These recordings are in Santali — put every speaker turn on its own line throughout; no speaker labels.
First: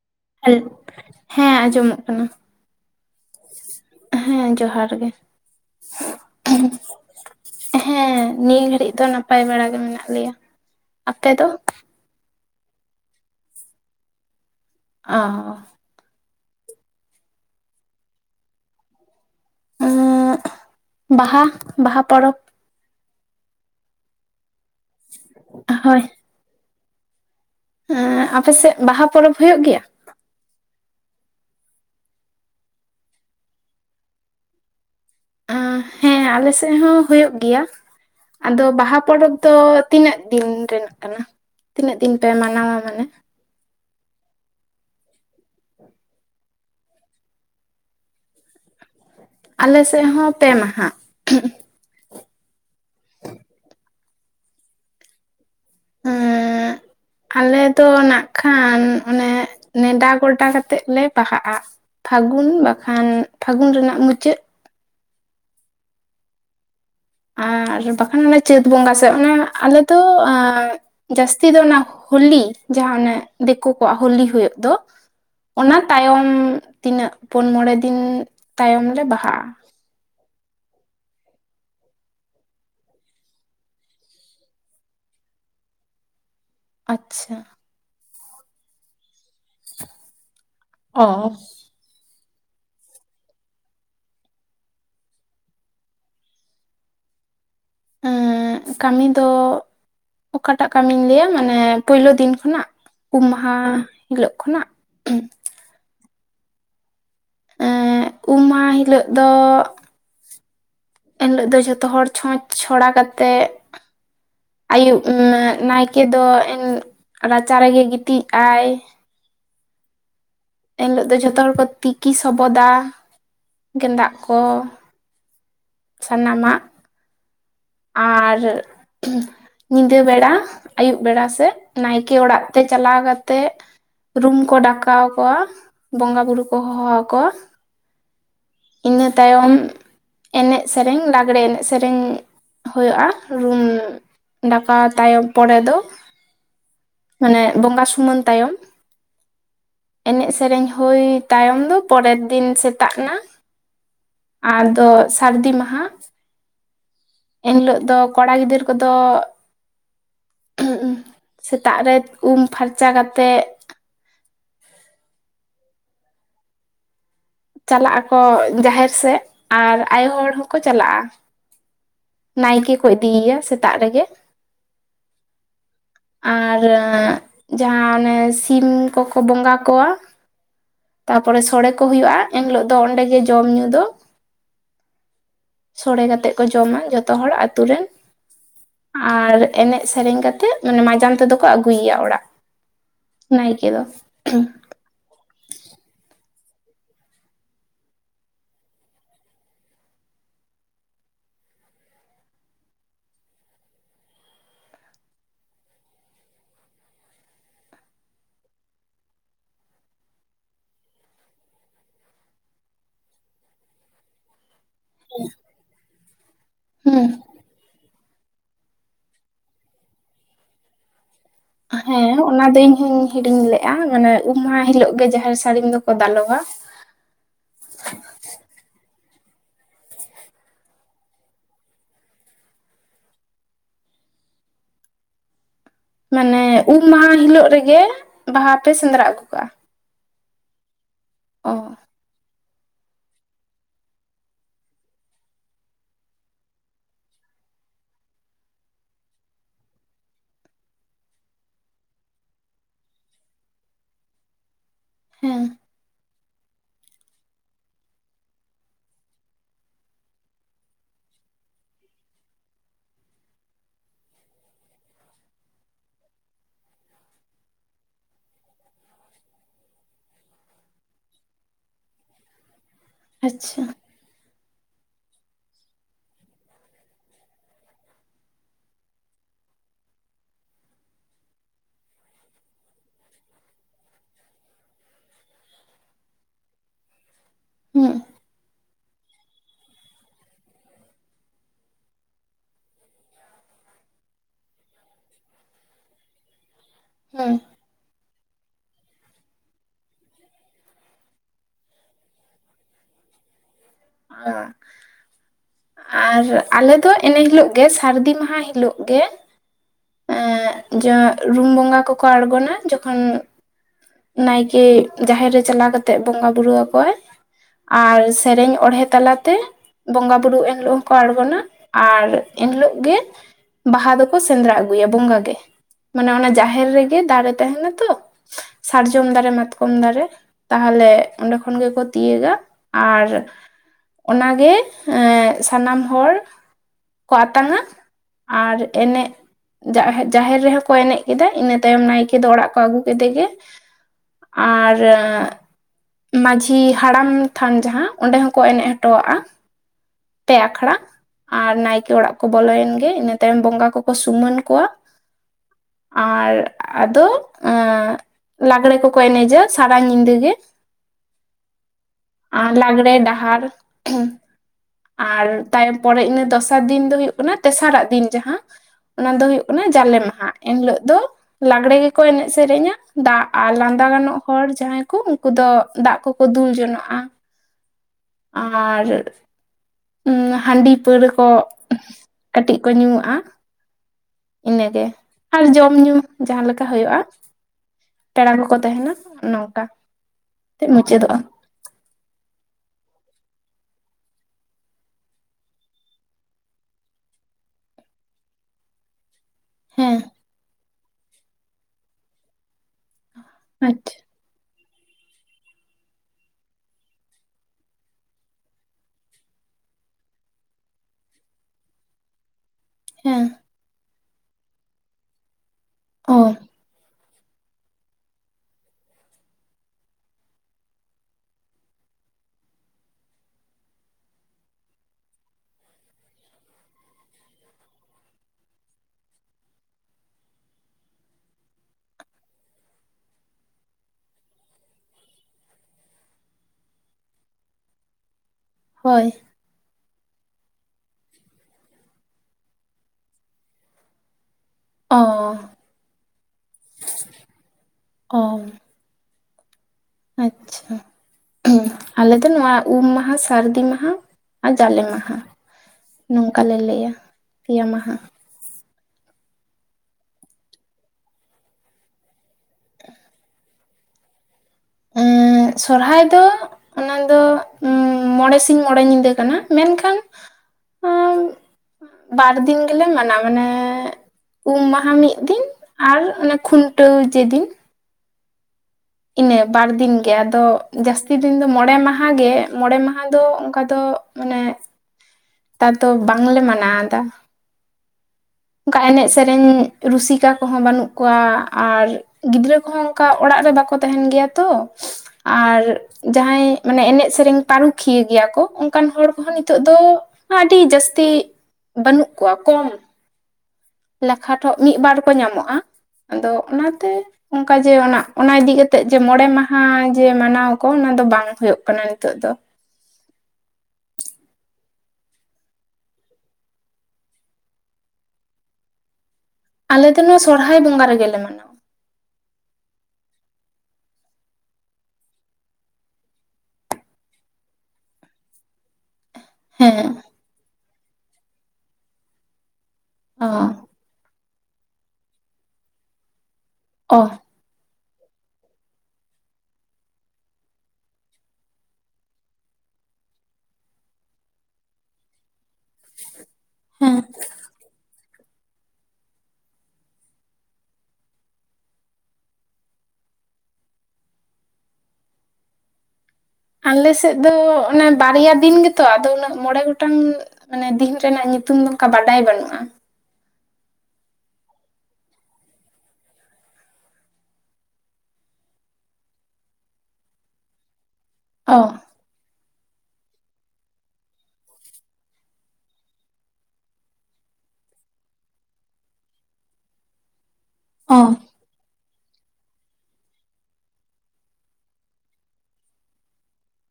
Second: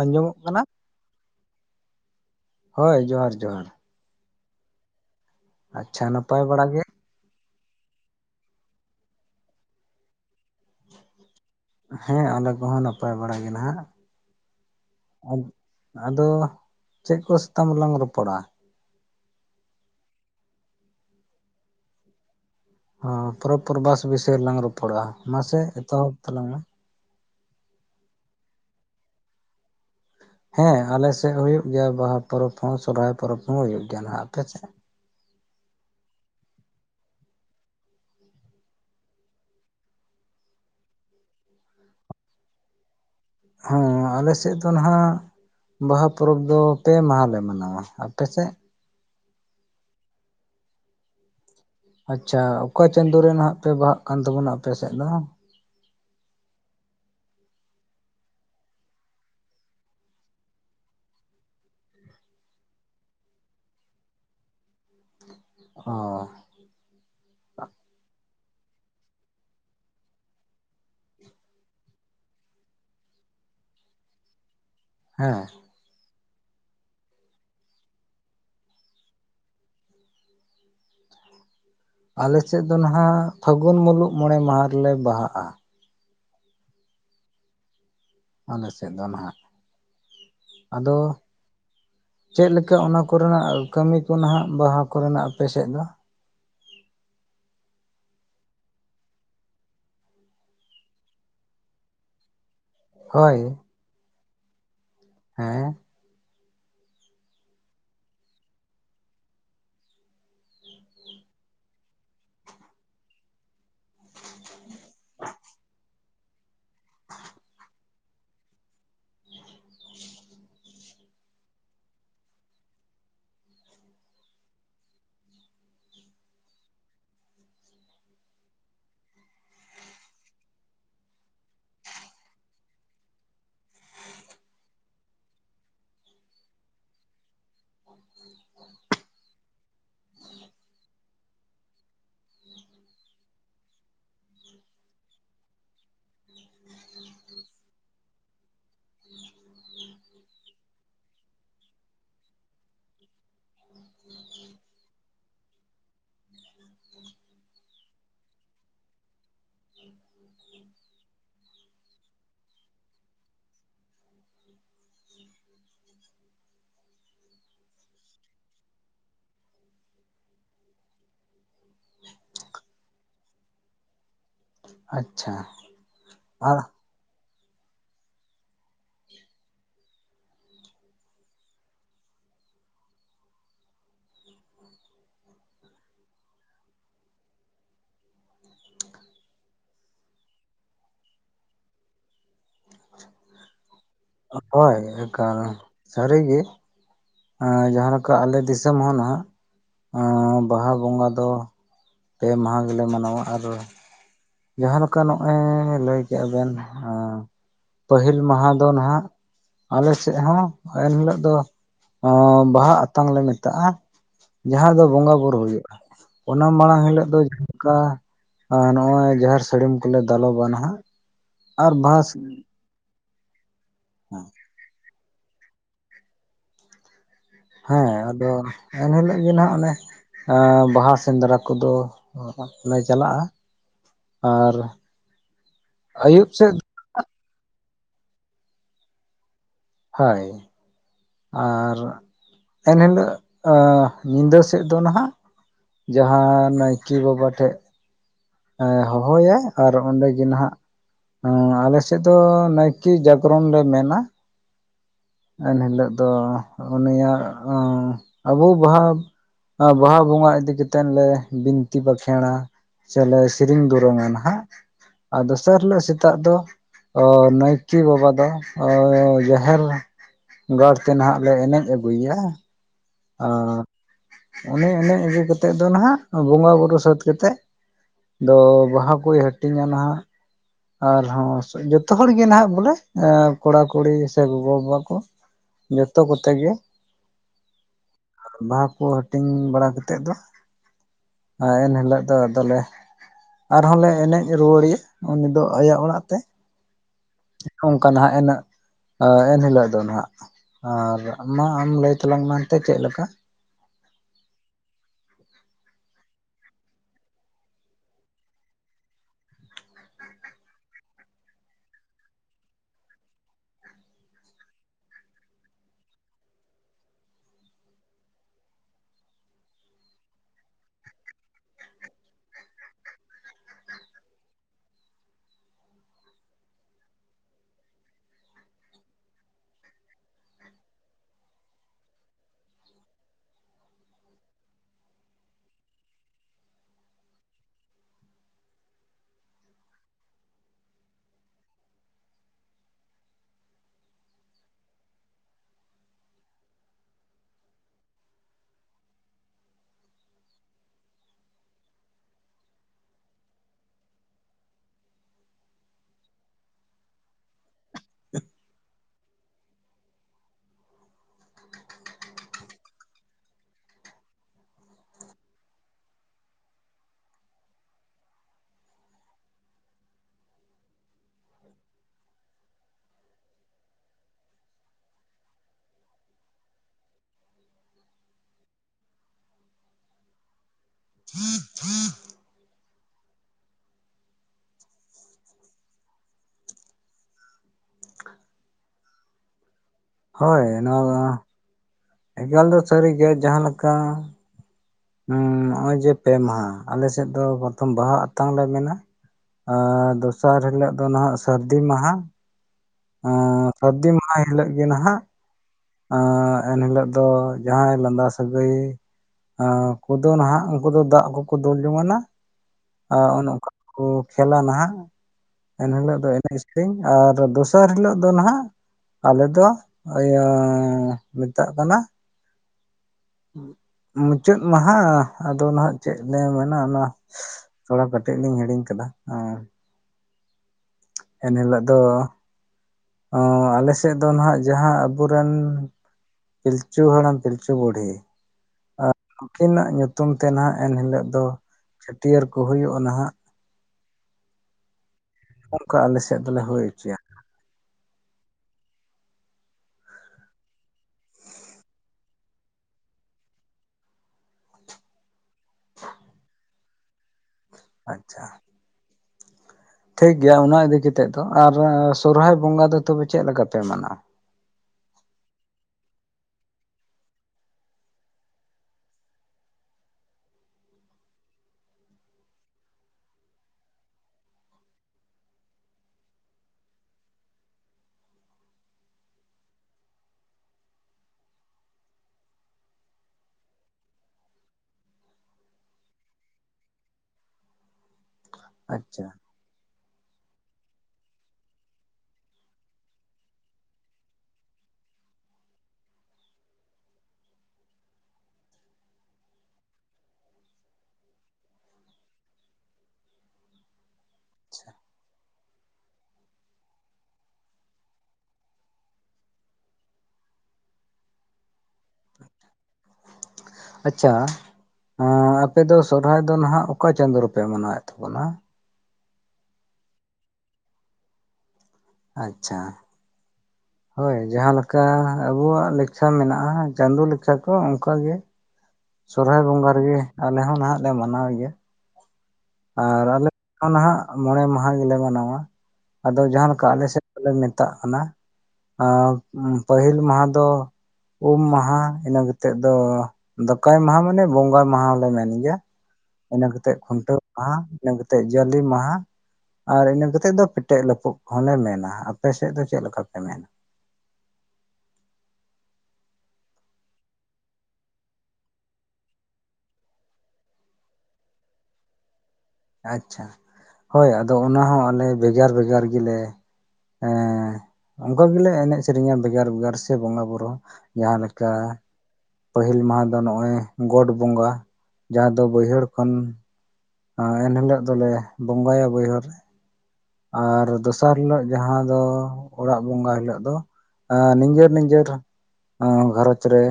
ᱟᱸᱡᱚᱢᱚᱜ ᱠᱟᱱᱟ
[unintelligible] ᱦᱮᱸ ᱟᱸᱡᱚᱢᱚᱜ ᱠᱟᱱᱟ
ᱦᱳᱭ ᱡᱚᱦᱟᱨ ᱡᱚᱦᱟᱨ
ᱦᱮᱸ ᱡᱚᱦᱟᱨ ᱜᱮ
ᱟᱪᱪᱷᱟ ᱱᱟᱯᱟᱭ ᱵᱟᱲᱟ ᱜᱮ
ᱦᱮᱸ ᱱᱤᱭᱟᱹ ᱜᱷᱟᱹᱲᱤᱡ ᱫᱚ ᱱᱟᱯᱟᱭ ᱵᱟᱲᱟ ᱜᱮ ᱢᱮᱱᱟᱜ ᱞᱮᱭᱟ ᱟᱯᱮ ᱫᱚ
ᱦᱮᱸ ᱟᱞᱮ ᱠᱚᱦᱚᱸ ᱱᱟᱯᱟᱭ ᱵᱟᱲᱟ ᱜᱮ ᱱᱟᱦᱟᱜ
ᱚ
ᱟᱫᱚ ᱪᱮᱫ ᱠᱚ ᱥᱟᱛᱟᱢ ᱨᱮᱞᱟᱝ ᱨᱚᱯᱚᱲᱟ
[unintelligible] ᱵᱟᱦᱟ ᱵᱟᱦᱟ ᱯᱚᱨᱚᱵᱽ
ᱦᱚᱸ ᱯᱚᱨᱚᱵᱽ ᱯᱚᱨᱵᱷᱟᱥ ᱵᱤᱥᱚᱭ ᱨᱮᱞᱟᱝ ᱨᱚᱯᱚᱲᱚᱜᱼᱟ ᱢᱟᱥᱮ
ᱦᱳᱭ
ᱮᱛᱚᱦᱚᱵ ᱛᱟᱞᱟᱝ ᱢᱮ
ᱮᱸ ᱟᱯᱮᱥᱮᱫ ᱵᱟᱦᱟ ᱯᱚᱨᱚᱵ ᱦᱩᱭᱩᱜ ᱜᱮᱭᱟ?
ᱦᱮᱸ ᱟᱞᱮᱥᱮᱫ ᱦᱩᱭᱩᱜ ᱜᱮᱭᱟ ᱵᱟᱦᱟ ᱯᱚᱨᱚᱵᱽ ᱦᱚᱸ ᱥᱚᱦᱨᱟᱭ ᱯᱚᱨᱚᱵᱽ ᱦᱚᱸ ᱦᱩᱭᱩᱜ ᱜᱮᱭᱟ ᱦᱟᱜ ᱟᱯᱮᱥᱮᱫ
ᱦᱮᱸ ᱟᱞᱮ ᱥᱮᱫ ᱦᱚᱸ ᱦᱩᱭᱩᱜ ᱜᱮᱭᱟ ᱟᱫᱚ ᱵᱟᱦᱟ ᱯᱚᱨᱚᱵᱽ ᱫᱚ ᱛᱤᱱᱟᱹᱜ ᱫᱤᱱ ᱨᱮᱱᱟᱜ ᱠᱟᱱᱟ ᱛᱤᱱᱟᱹᱜ ᱫᱤᱱ ᱯᱮ ᱢᱟᱱᱟᱣᱟ ᱢᱟᱱᱮ
ᱦᱚᱸ ᱟᱞᱮ ᱥᱮᱫ ᱫᱚ ᱱᱟᱦᱟᱜ ᱵᱟᱦᱟ ᱯᱚᱨᱚᱵᱽ ᱫᱚ ᱯᱮ ᱢᱟᱦᱟ ᱞᱮ ᱢᱟᱱᱟᱣᱟ ᱟᱯᱮᱥᱮᱫ
ᱟᱞ ᱥᱮᱫ ᱦᱚᱸ ᱯᱮ ᱢᱟᱦᱟ
ᱟᱪᱪᱷᱟ ᱚᱠᱟ ᱪᱟᱸᱫᱳ ᱨᱮ ᱱᱟᱦᱟᱜ ᱯᱮ ᱵᱟᱦᱟᱜ ᱠᱟᱱ ᱛᱟᱵᱚᱱᱟ ᱟᱯᱮ ᱥᱮᱫ ᱫᱚ
[unintelligible] ᱟᱞᱮ ᱫᱚ ᱱᱟᱜ ᱠᱷᱟᱱ ᱚᱱᱮ ᱱᱮᱰᱟ ᱜᱚᱴᱟ ᱠᱟᱛᱮᱫ ᱞᱮ ᱵᱟᱦᱟᱜᱼᱟ ᱯᱷᱟᱹᱜᱩᱱ ᱵᱟᱠᱷᱟᱱ ᱯᱷᱟᱹᱜᱩᱱ ᱨᱮᱱᱟᱜ ᱢᱩᱪᱟᱹᱫ
ᱚ
ᱟᱨ ᱵᱟᱠᱷᱟᱱ ᱚᱱᱟ ᱪᱟᱹᱛ ᱵᱚᱸᱜᱟ ᱥᱮᱫ ᱚᱱᱟ ᱟᱞᱮ ᱫᱚ ᱡᱟᱹᱥᱛᱤ ᱫᱚ ᱚᱱᱟ ᱦᱳᱞᱤ ᱡᱟᱦᱟᱸᱚᱱᱮ ᱫᱤᱠᱩ ᱠᱚᱣᱟᱜ ᱦᱳᱞᱤ ᱦᱩᱭᱩᱜ ᱫᱚ
ᱦᱮᱸ
ᱚᱱᱟ ᱛᱟᱭᱚᱢ ᱛᱤᱱᱟᱹᱜ ᱯᱩᱱ ᱢᱚᱬᱮ ᱫᱤᱱ ᱛᱟᱭᱚᱢ ᱞᱮ ᱵᱟᱦᱟᱜᱼᱟ
ᱟᱞᱮ ᱥᱮᱫ ᱫᱚ ᱱᱟᱦᱟᱜ ᱯᱷᱟᱹᱜᱩᱱ ᱢᱩᱞᱩᱜ ᱢᱚᱬᱮ ᱢᱟᱦᱟ ᱨᱮᱞᱮ ᱵᱟᱦᱟᱜᱼᱟ
ᱟᱪᱪᱷᱟ
ᱟᱞᱮ ᱥᱮᱫ ᱫᱚ ᱱᱟᱦᱟᱜ ᱟᱫᱚ
ᱚ
ᱪᱮᱫ ᱞᱮᱠᱟ ᱚᱱᱟ ᱠᱚᱨᱮᱱᱟᱜ ᱠᱟᱹᱢᱤ ᱠᱚ ᱱᱟᱦᱟᱜ ᱵᱟᱦᱟ ᱠᱚᱨᱮᱱᱟᱜ ᱟᱯᱮ ᱥᱮᱫ ᱫᱚ
ᱦᱩᱸᱻ ᱠᱟᱹᱢᱤ ᱫᱚ ᱚᱠᱟᱴᱟᱜ ᱠᱟᱹᱢᱤᱧ ᱞᱟᱹᱭᱟ ᱢᱟᱱᱮ ᱯᱩᱭᱞᱳ ᱫᱤᱱ ᱠᱷᱚᱱᱟᱜ᱾ ᱩᱢ
ᱦᱳᱭ
ᱢᱟᱦᱟ ᱦᱤᱞᱚᱜ ᱠᱷᱚᱱᱟᱜ᱾
[unintelligible]
ᱮᱸᱻ ᱩᱢ ᱢᱟᱦᱟ ᱦᱤᱞᱟᱹᱜ ᱫᱚ ᱮᱱ ᱦᱤᱞᱚᱜ ᱫᱚ ᱡᱚᱛᱚ ᱦᱚᱲ ᱪᱷᱚᱸᱪ ᱪᱷᱚᱲᱟ ᱠᱟᱛᱮᱜ ᱟᱭᱩᱵ ᱱᱟᱭᱠᱮ ᱫᱚ ᱮᱱ ᱨᱟᱪᱟ ᱨᱮᱜᱮ ᱜᱤᱛᱤᱡᱼᱟᱭ᱾ ᱮᱱ ᱦᱤᱞᱚᱜ ᱫᱚ ᱡᱚᱛᱚ ᱦᱚᱲ ᱠᱚ ᱛᱤᱠᱤ ᱥᱚᱵᱚᱫᱟ ᱜᱮᱸᱫᱟᱜ ᱠᱚ᱾ ᱥᱟᱱᱟᱢᱟᱜ ᱟᱨ [unintelligible] [inaudible] ᱧᱤᱫᱟᱹ ᱵᱮᱲᱟ ᱟᱭᱩᱵ ᱵᱮᱲᱟ ᱥᱮᱫ ᱱᱟᱭᱠᱮ ᱚᱲᱟᱜ ᱛᱮ ᱪᱟᱞᱟᱣ ᱠᱟᱛᱮᱜ ᱨᱩᱢ ᱠᱚ ᱰᱟᱠᱟᱣ ᱠᱚᱣᱟ ᱵᱚᱸᱜᱟ ᱵᱩᱨᱩ ᱠᱚ ᱦᱚᱦᱚ ᱟᱠᱚᱣᱟ ᱤᱱᱟᱹ ᱛᱟᱭᱚᱢ ᱮᱱᱮᱡ ᱥᱮᱨᱮᱧ ᱞᱟᱜᱽᱲᱮ ᱮᱱᱮᱡ ᱥᱮᱨᱮᱧ ᱦᱩᱭᱩᱜᱼᱟ ᱨᱩᱢ ᱰᱟᱠᱟᱭ ᱛᱟᱭᱚᱢ ᱯᱚᱨᱮ ᱫᱚ ᱢᱟᱱᱮ ᱵᱚᱸᱜᱟ ᱥᱩᱢᱟᱹᱱ ᱛᱟᱭᱚᱢ ᱮᱱᱮᱡ ᱥᱮᱨᱮᱧ ᱦᱩᱭ ᱛᱟᱭᱚᱢ ᱫᱚ ᱯᱚᱨᱮᱨ ᱫᱤᱱ ᱥᱮᱛᱟᱜ ᱮᱱᱟ ᱟᱫᱚ ᱥᱟᱹᱨᱫᱤ ᱢᱟᱦᱟ
[inaudible]
ᱮᱱ ᱦᱤᱞᱳᱜ ᱫᱚ ᱠᱚᱲᱟ ᱜᱤᱫᱟᱹᱨ ᱠᱚ ᱫᱚ [unintelligible] ᱥᱮᱛᱟᱜ ᱨᱮ ᱩᱢ ᱯᱷᱟᱨᱪᱟ ᱠᱟᱛᱮᱫ
[inaudible]
ᱪᱟᱞᱟᱜ ᱟᱠᱚ ᱡᱟᱦᱮᱨ ᱥᱮᱫ ᱟᱨ ᱟᱭᱳ ᱦᱚᱲ ᱦᱚᱸᱠᱚ ᱪᱟᱞᱟᱜᱼᱟ᱾
[inaudible]
ᱱᱟᱭᱠᱮ ᱠᱚ ᱤᱫᱤᱭᱮᱭᱟ ᱥᱮᱛᱟᱜ ᱨᱮᱜᱮ᱾
ᱟᱪᱪᱷᱟ
[inaudible]
ᱟᱨ
ᱟᱨᱻ ᱡᱟᱦᱟᱸ ᱚᱱᱮ ᱥᱤᱢ ᱠᱚᱠᱚ ᱵᱚᱸᱜᱟ ᱠᱚᱣᱟ ᱛᱟᱨ ᱯᱚᱨᱮ ᱥᱚᱲᱮ ᱠᱚ ᱦᱩᱭᱩᱜᱼᱟ ᱮᱱ ᱦᱤᱞᱚᱜ ᱫᱚ ᱚᱸᱰᱮ ᱜᱮ ᱡᱚᱢ-ᱧᱩ ᱫᱚ᱾ ᱥᱚᱲᱮ ᱠᱟᱛᱮᱫ ᱠᱚ ᱡᱚᱢᱟ ᱡᱚᱛᱚ ᱦᱚᱲ ᱟᱛᱳ ᱨᱮᱱ᱾ ᱟᱨ ᱮᱱᱮᱡ ᱥᱮᱨᱮᱧ ᱠᱟᱛᱮᱜ ᱢᱟᱱᱮ ᱢᱟᱡᱟᱱ ᱛᱮᱫᱚ ᱠᱚ ᱟᱹᱜᱩᱭᱮᱭᱟ ᱚᱲᱟᱜ ᱾ ᱱᱟᱭᱠᱮ ᱫᱚ ᱾
ᱦᱚᱭ ᱮᱠᱟᱞ ᱥᱟᱹᱨᱤᱜᱮ ᱾ ᱟᱹᱻ ᱡᱟᱦᱟᱸ ᱞᱮᱠᱟ ᱟᱞᱮ ᱫᱤᱥᱚᱢ ᱦᱚᱸ ᱱᱟᱦᱟᱜ ᱵᱟᱦᱟ ᱵᱚᱸᱜᱟ ᱫᱚ᱾ ᱯᱮ ᱢᱟᱦᱟ ᱜᱮᱞᱮ ᱢᱟᱱᱟᱣᱟ ᱟᱫᱚ ᱡᱟᱦᱟᱸ ᱞᱮᱠᱟ ᱱᱚᱜᱼᱚᱭ ᱞᱟᱹᱭ ᱠᱮᱜᱼᱟ ᱵᱤᱱ ᱯᱟᱹᱦᱤᱞ ᱢᱟᱦᱟ ᱫᱚ ᱱᱷᱟᱜ ᱟᱞᱮ ᱥᱮᱫ ᱦᱚᱸ ᱮᱱ ᱦᱤᱞᱚᱜ ᱫᱚ ᱚᱸᱻ ᱵᱟᱦᱟ ᱟᱛᱟᱝ ᱞᱮ ᱢᱮᱛᱟᱜᱼᱟ᱾ ᱡᱟᱦᱟᱸ ᱫᱚ ᱵᱚᱸᱜᱟ ᱵᱩᱨᱩ ᱦᱩᱭᱩᱜᱼᱟ ᱚᱱᱟ ᱢᱟᱲᱟᱝ
ᱦᱩᱸ
ᱦᱤᱞᱚᱜ ᱫᱚ ᱡᱟᱦᱟᱸ ᱞᱮᱠᱟ ᱱᱚᱜᱼᱚᱭ ᱡᱟᱦᱮᱨ ᱥᱟᱹᱲᱤᱢ ᱠᱚᱞᱮ ᱫᱟᱞᱚᱵᱟ ᱱᱷᱟᱜᱟᱸᱜ
ᱦᱮᱸ ᱚᱱᱟ ᱫᱚ ᱤᱧ ᱦᱚᱧ ᱦᱤᱲᱤᱧ ᱞᱮᱫᱼᱟ ᱢᱟᱱᱮ ᱩᱢ ᱢᱟᱦᱟ ᱦᱤᱞᱚᱜ ᱜᱮ ᱡᱟᱦᱮᱨ ᱥᱟᱹᱲᱤᱢ ᱫᱚ ᱠᱚ ᱫᱟᱞᱚᱜᱼᱟ᱾
ᱦᱮᱸ ᱟᱫᱚ ᱮᱱᱦᱤᱞᱚᱜ ᱜᱮ ᱦᱟᱜ ᱚᱱᱮ ᱵᱟᱦᱟ ᱥᱮᱸᱫᱽᱨᱟ ᱠᱚᱫᱚ᱾ ᱞᱮ ᱪᱟᱞᱟᱜᱼᱟ ᱟᱨ ᱟᱹᱭᱩᱵ
ᱢᱟᱱᱮ
ᱥᱮᱫ
ᱩᱢ ᱢᱟᱦᱟ ᱦᱤᱞᱚᱜ ᱨᱮᱜᱮ ᱵᱟᱦᱟ ᱯᱮ ᱥᱮᱸᱫᱽᱨᱟ ᱟᱹᱜᱩ ᱠᱟᱜᱼᱟ᱾
ᱦᱚᱭ
ᱚ
ᱟᱨ ᱮᱱ ᱦᱤᱞᱚᱜ [unintelligible] ᱧᱤᱫᱟᱹ ᱥᱮᱫ ᱫᱚ ᱱᱟᱦᱟᱜ ᱡᱟᱦᱟᱸ ᱱᱟᱭᱠᱮ ᱵᱟᱵᱟ ᱴᱷᱮᱡ ᱦᱮᱸᱦᱚᱟᱭ ᱟᱨ ᱚᱸᱰᱮ ᱜᱮ ᱱᱟᱦᱟᱜ ᱮᱸ ᱟᱞᱮᱥᱮᱫ ᱫᱚ ᱱᱟᱭᱠᱮ ᱡᱟᱜᱽᱨᱚᱱ ᱞᱮ ᱢᱮᱱᱟ᱾
ᱦᱮᱸ
ᱮᱱ ᱦᱤᱞᱚᱜ ᱫᱚ ᱩᱱᱤᱭᱟᱜ ᱟᱵᱚ ᱵᱟᱦᱟ ᱵᱟᱦᱟ ᱵᱚᱸᱜᱟ ᱤᱫᱤ ᱠᱟᱛᱮᱫ ᱞᱮ ᱵᱤᱱᱛᱤ ᱵᱟᱠᱷᱮᱲᱟ ᱾ ᱥᱮᱞᱮ ᱥᱮᱨᱮᱧ ᱫᱩᱨᱟᱹᱝᱟ ᱱᱟᱦᱟᱜ ᱟᱨ ᱫᱚᱥᱟᱨ ᱦᱤᱞᱚᱜ ᱥᱮᱛᱟᱜ ᱫᱚ ᱚᱼᱱᱟᱭᱠᱮ ᱵᱟᱵᱟ ᱫᱚ ᱚᱻ ᱡᱟᱦᱮᱨ ᱜᱟᱲᱛᱮ ᱱᱟᱦᱟᱜ ᱞᱮ ᱮᱱᱮᱡ ᱟᱹᱜᱩᱭᱮᱭᱟ᱾ ᱟᱨᱻ
ᱟᱪᱪᱷᱟ
ᱩᱱᱮ ᱮᱱᱮ ᱟᱹᱜᱩ ᱠᱟᱛᱮᱫ ᱫᱚ ᱱᱟᱦᱟᱸᱜ ᱵᱚᱸᱜᱟᱼᱵᱩᱨᱩ ᱥᱟᱹᱛ ᱠᱟᱛᱮᱫ ᱫᱚ ᱵᱟᱦᱟ ᱠᱚᱭ ᱦᱟᱹᱴᱤᱧᱟ ᱱᱟᱦᱟᱜ ᱟᱨᱦᱚᱸ ᱡᱚᱛᱚ ᱦᱚᱲ ᱜᱮ ᱱᱟᱦᱟᱜ ᱵᱚᱞᱮ ᱠᱚᱲᱟ ᱠᱩᱲᱤ ᱥᱮ ᱜᱚᱜᱚ ᱵᱟᱵᱟ ᱠᱚ ᱡᱚᱛᱚ ᱠᱚᱛᱮ ᱜᱮ
ᱦᱩᱸ
ᱵᱟᱦᱟ ᱠᱚ ᱦᱟᱹᱴᱤᱧ ᱵᱟᱲᱟ ᱠᱟᱛᱮᱫ ᱫᱚ ᱟᱨ ᱮᱱ ᱦᱤᱞᱚᱜ ᱫᱚ ᱟᱫᱚ ᱞᱮ ᱟᱨᱦᱚᱸᱞᱮ ᱮᱱᱮᱡ ᱨᱩᱣᱟᱹᱲᱮᱭᱟ ᱩᱱ ᱫᱚ ᱟᱭᱟᱜ ᱚᱲᱟᱜ ᱛᱮ
ᱦᱩᱸ
ᱚᱱᱠᱟ ᱱᱟᱦᱟᱜ ᱮᱱᱹ ᱮᱱᱦᱤᱞᱚᱜ ᱫᱚ ᱱᱟᱱᱟᱜ ᱟᱨ ᱟᱢ ᱢᱟ ᱟᱢ ᱞᱟᱹᱭ ᱛᱟᱞᱟᱝ ᱢᱮ ᱚᱱᱛᱮ ᱪᱮᱫ ᱞᱮᱠᱟ?
ᱦᱮᱸ ᱟᱨ ᱟᱞᱮ ᱫᱚ ᱤᱱᱟᱹ ᱦᱤᱞᱚᱜ ᱜᱮ ᱥᱟᱹᱨᱫᱤ ᱢᱟᱦᱟ ᱦᱤᱞᱚᱜ ᱜᱮ ᱮ ᱡᱮ ᱨᱩᱢ ᱵᱚᱸᱜᱟ ᱠᱚᱠᱚ ᱟᱬᱜᱚᱱᱟ ᱡᱚᱠᱷᱚᱱ ᱱᱟᱭᱠᱮ ᱡᱟᱦᱮᱨ ᱨᱮ ᱪᱟᱞᱟᱣ ᱠᱟ ᱠᱟᱛᱮᱜ ᱵᱚᱸᱜᱟ ᱵᱩᱨᱩ ᱣᱟᱠᱚᱣᱟᱭ ᱟᱨ ᱥᱮᱨᱮᱧ ᱚᱬᱦᱮᱸ ᱛᱟᱞᱟ ᱛᱮ ᱵᱚᱸᱜᱟ ᱵᱩᱨᱩ ᱮᱱ ᱦᱤᱞᱳᱜ ᱦᱚᱸᱠᱚ ᱟᱬᱜᱚᱱᱟ ᱟᱨ ᱮᱱ ᱦᱤᱞᱚᱜ ᱜᱮ ᱵᱟᱦᱟ ᱫᱚᱠᱚ ᱥᱮᱸᱫᱽᱨᱟ ᱟᱹᱜᱩᱭᱟ ᱵᱚᱸᱜᱟ ᱜᱮ ᱢᱟᱱᱮ ᱚᱱᱟ ᱡᱟᱦᱮᱨ ᱨᱮᱜᱮ ᱫᱟᱨᱮ ᱛᱟᱦᱮᱱᱟ ᱛᱚ ᱥᱟᱨᱡᱚᱢ ᱫᱟᱨᱮ ᱢᱟᱛᱠᱚᱢ ᱫᱟᱨᱮ ᱛᱟᱦᱚᱞᱮ ᱚᱸᱰᱮ ᱠᱷᱚᱱ ᱜᱮᱠᱚ ᱛᱤᱭᱟᱹᱜᱟ ᱟᱨ ᱚᱱᱟ ᱜᱮ ᱮᱸ ᱥᱟᱱᱟᱢ ᱦᱚᱲ ᱠᱚ ᱟᱛᱟᱝᱟ ᱟᱨ ᱮᱱᱮᱡ ᱡᱟᱦᱮᱨ ᱨᱮᱦᱚᱸ ᱠᱚ ᱮᱱᱮᱡ ᱠᱮᱫᱟ ᱤᱱᱟᱹ ᱛᱟᱭᱚᱢ ᱱᱟᱭᱠᱮ ᱫᱚ ᱚᱲᱟᱜ ᱠᱚ ᱟᱹᱜᱩ ᱠᱮᱫᱮᱜ ᱜᱮ ᱟᱨᱼᱼ ᱢᱟᱹᱡᱷᱤ ᱦᱟᱲᱟᱢ ᱛᱷᱟᱱ ᱡᱟᱦᱟᱸ ᱚᱸᱰᱮ ᱦᱚᱸᱠᱚ ᱮᱱᱮᱡ ᱦᱚᱴᱚᱣᱟᱜᱼᱟ ᱛᱮ ᱟᱠᱷᱲᱟ ᱟᱨ ᱱᱟᱭᱠᱮ ᱚᱲᱟᱜ ᱠᱚ ᱵᱚᱞᱚᱭᱮᱱ ᱜᱮ ᱤᱱᱟᱹ ᱛᱟᱭᱚᱢ ᱵᱚᱸᱜᱟ ᱠᱚᱠᱚ ᱥᱩᱢᱟᱹᱱ ᱠᱚᱣᱟ ᱟᱨ ᱟᱫᱚ ᱮᱸᱜᱼ ᱞᱟᱜᱽᱬᱮ ᱠᱚᱠᱚ ᱮᱱᱮᱡᱟ ᱥᱟᱨᱟ ᱧᱤᱫᱟᱹ ᱜᱮ ᱟᱸ ᱞᱟᱜᱽᱬᱮ ᱰᱟᱦᱟᱨ ᱟᱨ ᱛᱟᱭᱚᱢ ᱯᱚᱨᱮ ᱤᱱᱟᱹ ᱫᱚᱥᱟᱨ ᱫᱤᱱ ᱫᱚ ᱦᱩᱭᱩᱜ ᱠᱟᱱᱟ ᱛᱮᱥᱟᱨᱟᱜ ᱫᱤᱱ ᱡᱟᱦᱟᱸ ᱚᱱᱟ ᱫᱚ ᱦᱩᱭᱩᱜ ᱠᱟᱱᱟ ᱡᱟᱞᱮ ᱢᱟᱦᱟ ᱮᱱ ᱦᱤᱞᱚᱜ ᱫᱚ ᱞᱟᱜᱽᱲᱮ ᱜᱮᱠᱚ ᱮᱱᱮᱡ ᱥᱮᱨᱮᱧᱟ ᱫᱟᱜ ᱟᱨ ᱞᱟᱸᱫᱟ ᱜᱟᱱᱚᱜ ᱦᱚᱲ ᱡᱟᱦᱟᱸᱭ ᱠᱚ ᱩᱱᱠᱩ ᱫᱚ ᱫᱟᱜ ᱠᱚ ᱠᱚ ᱫᱩᱞ ᱡᱚᱱᱚᱜᱼᱟ ᱟᱨᱼ ᱩᱢ ᱦᱟᱺᱰᱤ ᱯᱟᱹᱣᱨᱟᱹ ᱠᱚ ᱩᱸᱜᱦ ᱠᱟᱹᱴᱤᱡ ᱠᱚ ᱧᱩᱣᱟᱜᱼᱟ ᱤᱱᱟᱹᱜᱮ ᱟᱨ ᱡᱚᱢ ᱧᱩ ᱡᱟᱦᱟᱸ ᱞᱮᱠᱟ ᱦᱩᱭᱩᱜᱼᱟ ᱯᱮᱲᱟ ᱠᱚᱠᱚ ᱛᱟᱦᱮᱱᱟ ᱱᱚᱝᱠᱟ
ᱦᱳᱭ
ᱛᱮ
ᱱᱚᱶᱟ
ᱢᱩᱪᱟᱹᱫᱚᱜᱼᱟ
ᱮᱠᱟᱞ ᱫᱚ ᱥᱟᱹᱨᱤᱜᱮ ᱡᱟᱦᱟᱸ ᱞᱮᱠᱟ ᱱᱚᱜ ᱚᱭ ᱡᱮ ᱯᱮ ᱢᱟᱦᱟᱸ ᱟᱞ ᱥᱮᱫ ᱫᱚ ᱯᱨᱚᱛᱷᱚᱢ ᱵᱟᱦᱟ ᱟᱛᱟᱝ ᱞᱮ ᱢᱮᱱᱟ ᱟᱨ
ᱦᱮᱸ
ᱫᱚᱥᱟᱨ ᱦᱤᱞᱳᱜ ᱫᱚ ᱱᱟᱦᱟᱜ ᱥᱟᱹᱨᱫᱤ ᱢᱟᱦᱟ ᱟᱸ ᱥᱟᱹᱨᱫᱤ
ᱟᱪᱷᱟ
ᱢᱟᱦᱟ ᱟᱹᱱ ᱦᱤᱞᱳᱜ ᱜᱮ ᱱᱟᱦᱟᱜ᱾ ᱟᱸᱻ ᱮᱱᱦᱤᱞᱳᱜ ᱫᱚ ᱡᱟᱦᱟᱸᱭ ᱞᱟᱸᱫᱟ ᱥᱟᱹᱜᱟᱹᱭ ᱟᱨ ᱩᱱᱠᱩ ᱫᱚ ᱱᱟᱦᱟᱜ ᱩᱱᱠᱩ ᱫᱚ ᱫᱟᱜ ᱠᱚᱠᱚ ᱫᱩᱞ ᱡᱚᱝᱟᱱᱟ ᱟᱨ
ᱦᱮᱸ
ᱚᱱᱮ ᱚᱱᱠᱟ ᱠᱚ ᱠᱷᱮᱞᱟ ᱱᱟᱦᱟᱜ ᱮᱱᱦᱤᱞᱳᱜ ᱫᱚ
ᱚ
ᱮᱱᱮᱡ ᱥᱮᱨᱮᱧ ᱟᱨ ᱫᱚᱥᱟᱨ ᱫᱚᱥᱟᱨ ᱦᱤᱞᱳᱜ ᱫᱚ ᱱᱟᱦᱟᱜ ᱟᱞᱮ ᱫᱚ ᱤᱭᱟᱹ ᱢᱮᱛᱟᱜ ᱠᱟᱱᱟ ᱢᱩᱪᱟᱹᱫ ᱢᱟᱦᱟ ᱟᱫᱚ ᱱᱟᱦᱟᱜ ᱪᱮᱫ ᱞᱮ ᱢᱮᱱᱟ ᱚᱱᱟ ᱛᱷᱚᱲᱟ ᱠᱟᱹᱴᱤᱡ ᱞᱤᱧ ᱦᱤᱲᱤᱧ ᱟᱠᱟᱫᱟ ᱟᱨ ᱮᱱᱦᱤᱞᱳᱜ ᱫᱚ ᱟᱸᱻ ᱟᱞᱮᱥᱮᱫ ᱫᱚ ᱱᱟᱦᱟᱜ ᱡᱟᱦᱟᱸ ᱟᱵᱚᱨᱮᱱ ᱯᱤᱞᱪᱩ ᱦᱟᱲᱟᱢ ᱯᱤᱞᱪᱩ ᱵᱩᱲᱤ᱾
ᱦᱳᱭ᱾
ᱩᱱᱠᱤᱱᱟᱜ ᱧᱩᱛᱩᱢ ᱛᱮ ᱱᱟᱦᱟᱜ ᱮᱱᱦᱤᱞᱳᱜ ᱫᱚ ᱪᱷᱟᱹᱴᱭᱟᱹᱨ ᱠᱚ ᱦᱩᱭᱩᱜᱼᱟ ᱱᱟᱦᱟᱜ᱾
ᱚᱻ᱾
ᱚᱱᱠᱟ ᱟᱞᱮ ᱥᱮᱫ ᱫᱚᱞᱮ ᱦᱩᱭ ᱦᱚᱪᱚᱭᱟ᱾
ᱚ᱾ ᱟᱪᱷᱟ ᱦᱩᱸᱢ ᱟᱞᱮ ᱫᱚ ᱱᱚᱣᱟ ᱩᱢ ᱢᱟᱦᱟ ᱥᱟᱹᱨᱫᱤ ᱢᱟᱦᱟ ᱟᱨ ᱡᱟᱞᱮ ᱢᱟᱦᱟ᱾ ᱱᱚᱝᱠᱟ ᱞᱮ ᱞᱟᱹᱭᱼᱟ ᱯᱮᱭᱟ ᱢᱟᱦᱟ᱾
ᱟᱪᱪᱷᱟ ᱴᱷᱤᱠ ᱜᱮᱭᱟ ᱚᱱᱟ ᱤᱫᱤ ᱠᱟᱛᱮᱫ ᱫᱚ᱾ ᱟᱨ ᱥᱚᱨᱦᱟᱭ ᱵᱚᱸᱜᱟ ᱫᱚ ᱛᱚᱵᱮ ᱪᱮᱫ ᱞᱮᱠᱟ ᱯᱮ ᱢᱟᱱᱟᱣᱼᱟ?
ᱮᱸᱻ ᱥᱚᱨᱦᱟᱭ ᱫᱚ ᱚᱱᱟ ᱫᱚ ᱩᱸᱢ ᱢᱚᱬᱮ ᱥᱤᱧ ᱢᱚᱬᱮ ᱧᱤᱫᱟᱹ ᱠᱟᱱᱟ ᱢᱮᱱᱠᱷᱟᱱ ᱟᱝ ᱵᱟᱨ ᱫᱤᱱ ᱜᱮᱞᱮ ᱢᱟᱱᱟ ᱢᱟᱱᱮ ᱩᱢ ᱢᱟᱦᱟ ᱢᱤᱫ ᱫᱤᱱ ᱟᱨ ᱚᱱᱮ ᱠᱷᱩᱱᱴᱟᱹᱣ ᱡᱮᱫᱤᱱ ᱤᱱᱟᱹ ᱵᱟᱨ ᱫᱤᱱ ᱜᱮ ᱟᱫᱚ ᱡᱟᱹᱥᱛᱤ ᱫᱤᱱ ᱫᱚ ᱢᱚᱬᱮ ᱢᱟᱦᱟ ᱜᱮ ᱢᱚᱬᱮ ᱢᱟᱦᱟ ᱫᱚ ᱚᱱᱠᱟ ᱫᱚ ᱢᱟᱱᱮ ᱛᱟ ᱛᱚ ᱵᱟᱝᱞᱮ ᱢᱟᱱᱟᱣᱫᱟ᱾ ᱚᱱᱠᱟ
ᱟᱪᱪᱷᱟ
ᱮᱱᱮᱡ ᱥᱮᱨᱮᱧ ᱨᱩᱥᱤᱠᱟ ᱠᱚᱦᱚᱸ ᱵᱟᱹᱱᱩᱜ ᱠᱚᱣᱟ ᱟᱨ ᱜᱤᱫᱽᱨᱟᱹ ᱠᱚᱦᱚᱸ ᱚᱱᱠᱟ ᱚᱲᱟᱜ ᱨᱮ ᱵᱟᱠᱚ ᱛᱟᱦᱮᱱ ᱜᱮᱭᱟ ᱛᱚ ᱟᱨ ᱡᱟᱦᱟᱸᱭ ᱢᱟᱱᱮ ᱮᱱᱮᱡ ᱥᱮᱨᱮᱧ ᱯᱟᱹᱨᱩᱠᱷᱤᱭᱟᱹ ᱜᱮᱭᱟ ᱠᱚ ᱚᱱᱠᱟᱱ ᱦᱚᱲ ᱠᱚᱦᱚᱸ ᱱᱤᱛᱚᱜ ᱫᱚ ᱟᱹᱰᱤ ᱡᱟᱹᱥᱛᱤ ᱵᱟᱹᱱᱩᱜ ᱠᱚᱣᱟ ᱠᱚᱢ ᱞᱮᱠᱷᱟ ᱴᱷᱚᱜ ᱢᱤᱫ ᱵᱟᱨ ᱠᱚ ᱧᱟᱢᱚᱜᱼᱟ ᱟᱫᱚ ᱚᱱᱟᱛᱮ ᱚᱱᱠᱟ ᱡᱮ ᱚᱱᱟ ᱚᱱᱟ ᱤᱫᱤ ᱠᱟᱛᱮᱜ ᱡᱮ ᱢᱚᱬᱮ ᱢᱟᱦᱟ ᱡᱮ ᱢᱟᱱᱟᱣ ᱟᱠᱚ ᱚᱱᱟ ᱫᱚ ᱵᱟᱝ ᱦᱩᱭᱩᱜ ᱠᱟᱱᱟ ᱱᱤᱛᱚᱜ ᱫᱚ᱾
ᱟᱪᱪᱷᱟ ᱟᱸ ᱟᱯᱮ ᱫᱚ ᱥᱚᱨᱦᱟᱭ ᱫᱚ ᱱᱟᱦᱟᱜ ᱚᱠᱟ ᱪᱟᱸᱫᱳ ᱨᱮᱯᱮ ᱢᱟᱱᱟᱣᱮᱫ ᱛᱟᱵᱚᱱᱟ?
ᱟᱞᱮ ᱫᱚ ᱱᱚᱣᱟ ᱥᱚᱨᱦᱟᱭ ᱵᱚᱸᱜᱟ ᱨᱮᱜᱮᱞᱮ ᱢᱟᱱᱟᱣᱟ᱾
ᱟᱪᱪᱷᱟ᱾ ᱦᱳᱭ ᱡᱟᱦᱟᱸ ᱞᱮᱠᱟ ᱟᱵᱚᱣᱟᱜ ᱞᱮᱠᱷᱟ ᱢᱮᱱᱟᱜᱼᱟ ᱪᱟᱸᱫᱚ ᱞᱮᱠᱷᱟ ᱠᱚ ᱚᱱᱠᱟᱜᱮ᱾ ᱥᱚᱨᱦᱟᱭ ᱵᱚᱸᱜᱟ
ᱦᱮᱸ
ᱨᱮᱜᱮ ᱟᱞᱮ ᱦᱚᱸ ᱱᱟᱦᱟᱜ ᱞᱮ ᱢᱟᱱᱟᱣ ᱜᱮᱭᱟ᱾ ᱟᱨ
ᱚ
ᱟᱞᱮ ᱦᱚᱸ ᱱᱟᱦᱟᱜ ᱢᱚᱬᱮ ᱢᱟᱦᱟ ᱜᱮᱞᱮ ᱢᱟᱱᱟᱣᱟ ᱟᱫᱚ ᱡᱟᱦᱟᱸ ᱞᱮᱠᱟ ᱟᱞᱮ
ᱚ
ᱥᱮᱫ ᱫᱚᱞᱮ ᱢᱮᱱ ᱢᱮᱛᱟᱜ ᱠᱟᱱᱟ ᱯᱟᱹᱦᱤᱞ ᱢᱟᱦᱟ ᱟᱫᱚ ᱩᱢ ᱢᱟᱦᱟ ᱤᱱᱟᱹ ᱠᱟᱛᱮᱫ ᱫᱚ ᱫᱟᱠᱟᱭ ᱢᱟᱦᱟᱸ ᱢᱟᱱᱮ ᱵᱚᱸᱜᱟᱟᱭ ᱢᱟᱦᱟ ᱦᱚᱹᱞᱮ ᱢᱮᱱ ᱜᱮᱭᱟ ᱤᱱᱟᱹ ᱠᱟᱛᱮᱫ
ᱦᱮᱸ
ᱠᱷᱩᱱᱴᱟᱹᱜ ᱢᱟᱦᱟ ᱤᱱᱟᱹ ᱠᱟᱛᱮᱫ ᱡᱟᱹᱞᱤ ᱢᱟᱦᱟ᱾ ᱟᱨ ᱤᱱᱟᱹ ᱠᱟᱛᱮᱫ ᱫᱚ ᱠᱮᱴᱮᱡ ᱞᱟᱯᱩᱜ ᱠᱚᱦᱚᱸᱞᱮ ᱢᱮᱱᱼᱟ᱾ ᱟᱯᱮᱥᱮᱫ ᱫᱚ ᱪᱮᱫ ᱞᱮᱠᱟᱯᱮ ᱢᱮᱱᱼᱟ?
ᱟᱞᱮᱥᱮᱫ ᱫᱚ ᱚᱱᱮ ᱵᱟᱨᱭᱟ ᱫᱤᱱ ᱜᱮᱛᱚ ᱟᱫᱚ ᱩᱱᱟᱹᱜ ᱢᱚᱬᱮ ᱜᱚᱴᱟᱝ᱾ ᱢᱟᱱᱮ ᱫᱤᱱ ᱨᱮᱱᱟᱜ ᱧᱩᱛᱩᱢ ᱫᱚ ᱚᱱᱠᱟ ᱵᱟᱰᱟᱭ ᱵᱟᱹᱱᱩᱜᱼᱟ᱿
ᱟᱪᱪᱷᱟ ᱦᱳᱭ ᱟᱫᱚ ᱚᱱᱟ ᱦᱚᱸ ᱟᱞᱮ ᱵᱷᱮᱜᱟᱨ ᱵᱷᱮᱜᱟᱨ ᱜᱮᱞᱮ ᱮᱸ ᱚᱱᱠᱟ ᱜᱮᱞᱮ ᱮᱱᱮᱡ ᱥᱮᱨᱮᱧᱟ ᱵᱷᱮᱜᱟᱨ ᱵᱷᱮᱜᱟᱨ ᱥᱮ ᱵᱚᱸᱜᱟ ᱵᱩᱨᱩ᱾ ᱡᱟᱦᱟᱸ ᱞᱮᱠᱟ
ᱚ
ᱯᱟᱹᱦᱤᱞ ᱢᱟᱦᱟ ᱫᱚ ᱱᱚᱜᱼᱚᱭ ᱜᱚᱴ ᱵᱚᱸᱜᱟ ᱡᱟᱦᱟᱸ ᱫᱚ ᱵᱟᱹᱭᱦᱟᱹᱲ ᱠᱷᱚᱱ ᱮᱸ ᱮᱱ ᱦᱤᱞᱚᱜ ᱫᱚᱞᱮ ᱵᱚᱸᱜᱟᱭᱟ ᱵᱟᱹᱭᱦᱟᱹᱲ ᱨᱮ ᱟᱨ
ᱚ
ᱫᱚᱥᱟᱨ ᱦᱤᱞᱚᱜ ᱡᱟᱦᱟᱸ ᱫᱚ ᱚᱲᱟᱜ ᱵᱚᱸᱜᱟ ᱦᱤᱞᱚᱜ ᱫᱚ ᱦᱮᱸ ᱱᱤᱡᱮᱨ ᱱᱤᱡᱮᱨ ᱮᱸ ᱜᱷᱟᱨᱚᱸᱡᱽ ᱨᱮ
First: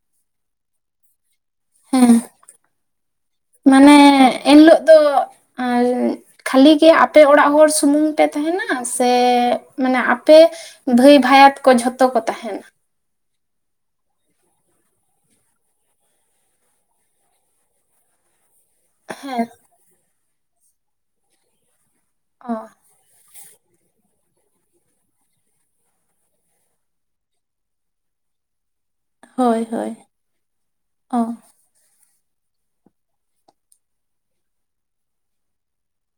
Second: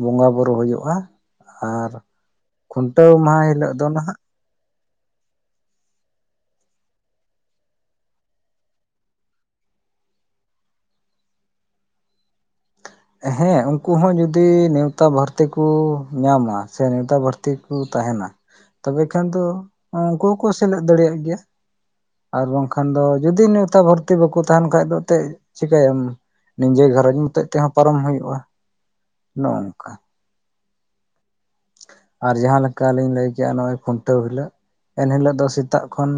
ᱵᱚᱸᱜᱟ ᱵᱩᱨᱩ ᱦᱩᱭᱩᱜᱼᱟ ᱟᱨ
ᱦᱮᱸ
ᱠᱷᱩᱱᱴᱟᱹᱣ ᱢᱟᱦᱟ ᱦᱤᱞᱚᱜ ᱫᱚ ᱱᱟᱦᱟᱜ
ᱮᱱ ᱦᱤᱞᱚᱜ ᱫᱚ ᱮᱸᱭ ᱠᱷᱟᱹᱞᱤ ᱜᱮ ᱟᱯᱮ ᱚᱲᱟᱜ ᱦᱚᱲ ᱥᱩᱢᱩᱝ ᱯᱮ ᱛᱟᱸᱦᱮᱱᱟ ᱥᱮ ᱢᱟᱱᱮ ᱟᱯᱮ ᱵᱷᱟᱹᱭ ᱵᱷᱟᱭᱟᱛ ᱠᱚ ᱡᱷᱚᱛᱚ ᱠᱚ ᱛᱟᱸᱦᱮᱱᱟ᱾
ᱦᱮᱸ ᱩᱱᱠᱩ ᱦᱚᱸ ᱡᱩᱫᱤ ᱱᱮᱣᱛᱟ ᱵᱷᱟᱨᱛᱤ ᱠᱚ ᱧᱟᱢᱟ ᱥᱮ ᱱᱮᱣᱛᱟ ᱵᱷᱟᱨ ᱛᱮ ᱠᱚ ᱛᱟᱦᱮᱱᱟ ᱛᱚᱵᱮ ᱠᱷᱟᱱ ᱫᱚ
ᱦᱮᱸ
ᱩᱱᱠᱩ ᱦᱚᱸᱠᱚ ᱥᱮᱞᱮᱫ ᱫᱟᱲᱮᱭᱟᱜ ᱜᱮᱭᱟ ᱟᱨ
ᱚ
ᱵᱟᱝᱠᱷᱟᱱ ᱫᱚ ᱡᱩᱫᱤ ᱱᱮᱣᱛᱟ ᱵᱷᱟᱨ ᱛᱮ ᱵᱟᱠᱚ ᱛᱟᱦᱮᱱ ᱠᱷᱟᱡ ᱫᱚ ᱮᱱᱮᱫ ᱪᱤᱠᱟᱹᱭᱟᱢ ᱱᱤᱡᱮ ᱜᱷᱟᱨᱚᱸᱡᱽ ᱢᱚᱛᱚᱡ ᱛᱮᱦᱚᱸ ᱯᱟᱨᱚᱢ ᱦᱩᱭᱩᱜᱼᱟ ᱱᱚᱜᱼᱚ
ᱦᱳᱭ
ᱱᱚᱝᱠᱟ
ᱦᱳᱭ ᱚᱸ
ᱟᱨ ᱡᱟᱦᱟᱸ ᱞᱮᱠᱟ ᱞᱤᱧ ᱞᱟᱹᱭ ᱠᱮᱜᱼᱟ ᱱᱚᱜᱼᱚᱭ ᱠᱷᱩᱱᱴᱟᱹᱣ ᱦᱤᱞᱚᱜ ᱮᱱᱦᱤᱞᱳᱜ ᱫᱚ ᱥᱮᱛᱟᱜ ᱠᱷᱚᱱ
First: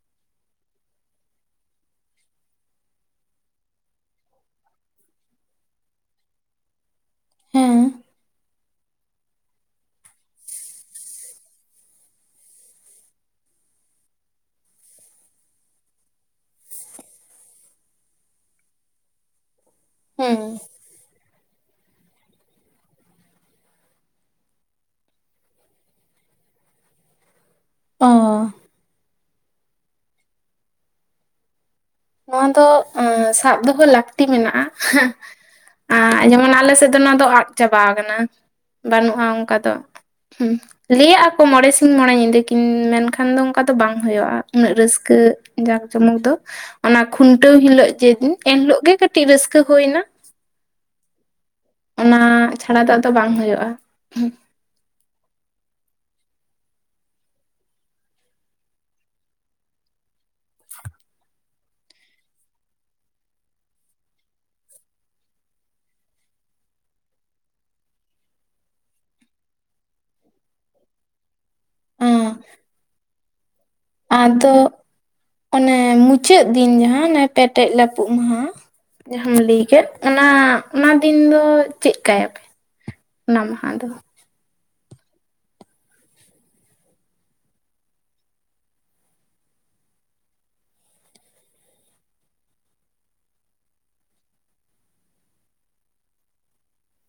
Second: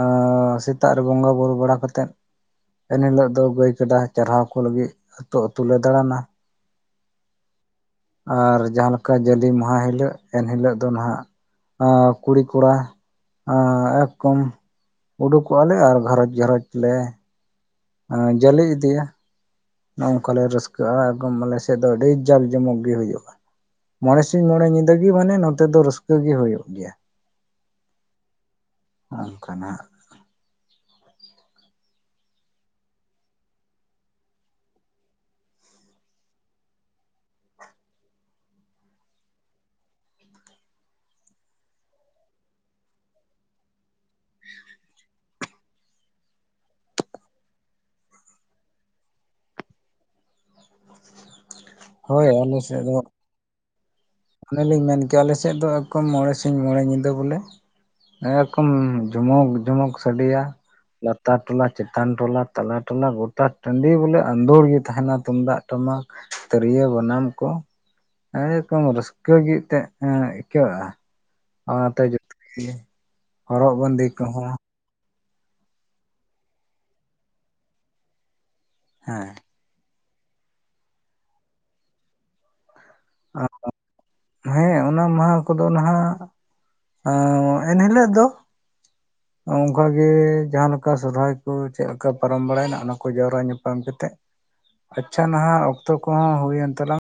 ᱮᱸ ᱥᱮᱛᱟᱜ ᱨᱮ ᱵᱚᱸᱜᱟᱵᱩᱨᱩ ᱵᱟᱲᱟ ᱠᱟᱛᱮᱫ ᱮᱱ ᱦᱤᱞᱚᱜ ᱫᱚ ᱜᱟᱹᱭ ᱠᱟᱰᱟ ᱪᱟᱨᱦᱟᱣ ᱠᱚ ᱞᱟᱹᱜᱤᱫ ᱟᱹᱛᱩ ᱟᱹᱛᱩ ᱞᱮ ᱫᱟᱬᱟᱱᱟ
ᱦᱮᱸ
ᱟᱨ ᱡᱟᱦᱟᱸ ᱞᱮᱠᱟ ᱡᱟᱞᱤ ᱢᱟᱦᱟ ᱦᱤᱞᱳᱜ ᱮᱱᱦᱤᱞᱳᱜ ᱫᱚ ᱱᱟᱜ ᱟᱸ ᱠᱩᱲᱤ ᱠᱚᱲᱟ ᱮᱠᱚᱢ ᱩᱰᱩᱠᱚᱜ-ᱟᱞᱮ ᱟᱨ ᱜᱷᱟᱨᱚᱸᱡᱽ ᱜᱷᱟᱨᱚᱸᱡᱽ ᱞᱮ ᱚᱸ ᱡᱟᱹᱞᱮ ᱤᱫᱤᱭᱟ ᱱᱚᱝᱠᱟ
ᱦᱮᱸ
ᱞᱮ ᱨᱟᱹᱥᱠᱟᱹᱜ ᱼᱟ ᱮᱫᱚᱢ ᱟᱞᱮ ᱥᱮᱫ ᱫᱚ ᱟᱹᱰᱤ ᱡᱟᱠ ᱡᱚᱢᱚᱠ ᱜᱮ ᱦᱩᱭᱩᱜᱼᱟ ᱢᱚᱬᱮ ᱥᱤᱧ ᱢᱚᱬᱮ ᱧᱤᱫᱟᱹ ᱜᱮ ᱢᱟᱱᱮ ᱱᱚᱛᱮ ᱫᱚ ᱨᱟᱹᱥᱠᱟᱹ ᱜᱮ ᱦᱩᱭᱩᱜ ᱜᱮᱭᱟ᱾
ᱚᱧᱜ
ᱚᱱᱠᱟᱱᱟᱜ
ᱱᱚᱶᱟ ᱫᱚ ᱥᱟᱵ ᱫᱚᱦᱚ ᱞᱟᱹᱠᱛᱤ ᱢᱮᱱᱟᱜᱼᱟ ᱟᱨ ᱡᱮᱢᱚᱱ ᱟᱞᱮ ᱥᱮᱫ ᱫᱚ ᱱᱚᱣᱟ ᱫᱚ ᱟᱫ ᱪᱟᱵᱟ ᱠᱟᱱᱟ ᱵᱟᱹᱱᱩᱜᱼᱟ ᱚᱝᱠᱟ ᱫᱚ ᱦᱩᱸ ᱞᱟᱹᱭᱟᱜᱼᱟ ᱠᱚ ᱢᱚᱬᱮ ᱥᱤᱧ ᱢᱚᱬᱮ ᱧᱤᱫᱟᱹ ᱠᱤᱱ ᱢᱮᱱᱠᱷᱟᱱ ᱫᱚ ᱚᱱᱠᱟ ᱫᱚ ᱵᱟᱝ ᱦᱩᱭᱩᱜᱼᱟ ᱩᱱᱟᱹᱜ ᱨᱟᱹᱥᱠᱟᱹ ᱡᱟᱠ ᱡᱚᱢᱚᱠ ᱫᱚ ᱚᱱᱟ ᱠᱷᱩᱱᱴᱟᱹᱣ ᱦᱤᱞᱳᱜ ᱡᱮᱫᱤᱱ ᱮᱱᱦᱤᱞᱚᱜ ᱜᱮ ᱠᱟᱹᱴᱤᱡ ᱨᱟᱹᱥᱠᱟᱹ ᱦᱳᱭᱱᱟ ᱚᱱᱟ
ᱦᱳᱭ ᱟᱞᱮ ᱥᱮᱫ
ᱪᱷᱟᱲᱟ ᱫᱚ ᱟᱫᱚ ᱵᱟᱝ ᱦᱩᱭᱩᱜᱼᱟ
ᱚᱱᱮᱞᱤᱧ ᱢᱮᱱ ᱠᱮᱭᱟ ᱟᱞᱮ ᱥᱮᱫ ᱫᱚ ᱮᱠᱫᱚᱢ ᱢᱚᱬᱮ ᱥᱤᱧ ᱢᱚᱬᱮ ᱧᱤᱫᱟᱹ ᱵᱚᱞᱮ ᱮᱨᱚᱠᱚᱢ ᱡᱢᱚᱠ ᱡᱩᱢᱩᱚᱠ ᱥᱟᱰᱮᱭᱟ ᱞᱟᱛᱟᱨ ᱴᱚᱞᱟ ᱪᱮᱛᱟᱱ ᱴᱚᱞᱟ ᱛᱟᱞᱟ ᱴᱚᱞᱟ ᱜᱚᱴᱟ ᱴᱟᱺᱰᱤ ᱵᱚᱞᱮ ᱟᱸᱫᱳᱲ ᱜᱮ ᱛᱟᱦᱮᱱᱟ ᱛᱩᱢᱫᱟᱜ ᱴᱟᱢᱟᱠ ᱛᱤᱨᱭᱟᱹ ᱵᱟᱱᱟᱢ ᱠᱚ [inaudible] ᱨᱚᱠᱚᱢ ᱨᱟᱹᱥᱠᱟᱹ ᱜᱮ ᱮᱱᱛᱮᱫ ᱟᱹᱭᱠᱟᱹᱜᱼᱟ ᱚᱱᱟᱛᱮ ᱡᱚᱛᱚ ᱜᱮ ᱦᱚᱨᱚᱜ ᱵᱟᱸᱫᱮ ᱠᱚᱦᱚᱸ
ᱟᱫᱚ ᱚᱱᱮ ᱢᱩᱪᱟᱹᱫ ᱫᱤᱱ ᱡᱟᱦᱟᱸ ᱚᱱᱮ ᱯᱮᱴᱮᱡ ᱞᱟᱯᱩᱜ ᱢᱟᱦᱟ
ᱦᱮᱸ
ᱡᱟᱦᱟᱸᱟᱢ ᱞᱟᱹᱭ ᱠᱮᱫ ᱚᱱᱟ ᱚᱱᱟ ᱫᱤᱱ ᱫᱚ ᱪᱮᱫ ᱠᱟᱭᱟᱯᱮ ᱚᱱᱟ ᱢᱟᱦᱟ ᱫᱚ
ᱦᱮᱸ ᱚᱱᱟ ᱢᱟᱦᱟ ᱠᱚᱫᱚ ᱱᱟᱦᱟᱜ ᱮᱸ ᱮᱱᱦᱤᱞᱳᱜ ᱫᱚ ᱚᱱᱠᱟᱟᱜᱮ ᱡᱟᱦᱟᱸ ᱞᱮᱠᱟ ᱥᱚᱨᱚᱦᱨᱟᱭ ᱠᱚ ᱪᱮᱫ ᱞᱮᱠᱟ ᱯᱟᱨᱚᱢ ᱵᱟᱲᱟᱭᱮᱱᱟ ᱚᱱᱟ ᱠᱚ ᱡᱟᱣᱨᱟ ᱧᱟᱯᱟᱢ ᱠᱟᱛᱮᱫ ᱟᱪᱪᱷᱟ ᱱᱟᱦᱟᱜ ᱚᱠᱛᱚ ᱠᱚᱦᱚᱸ ᱦᱩᱭᱮᱱ ᱛᱟᱞᱟᱝ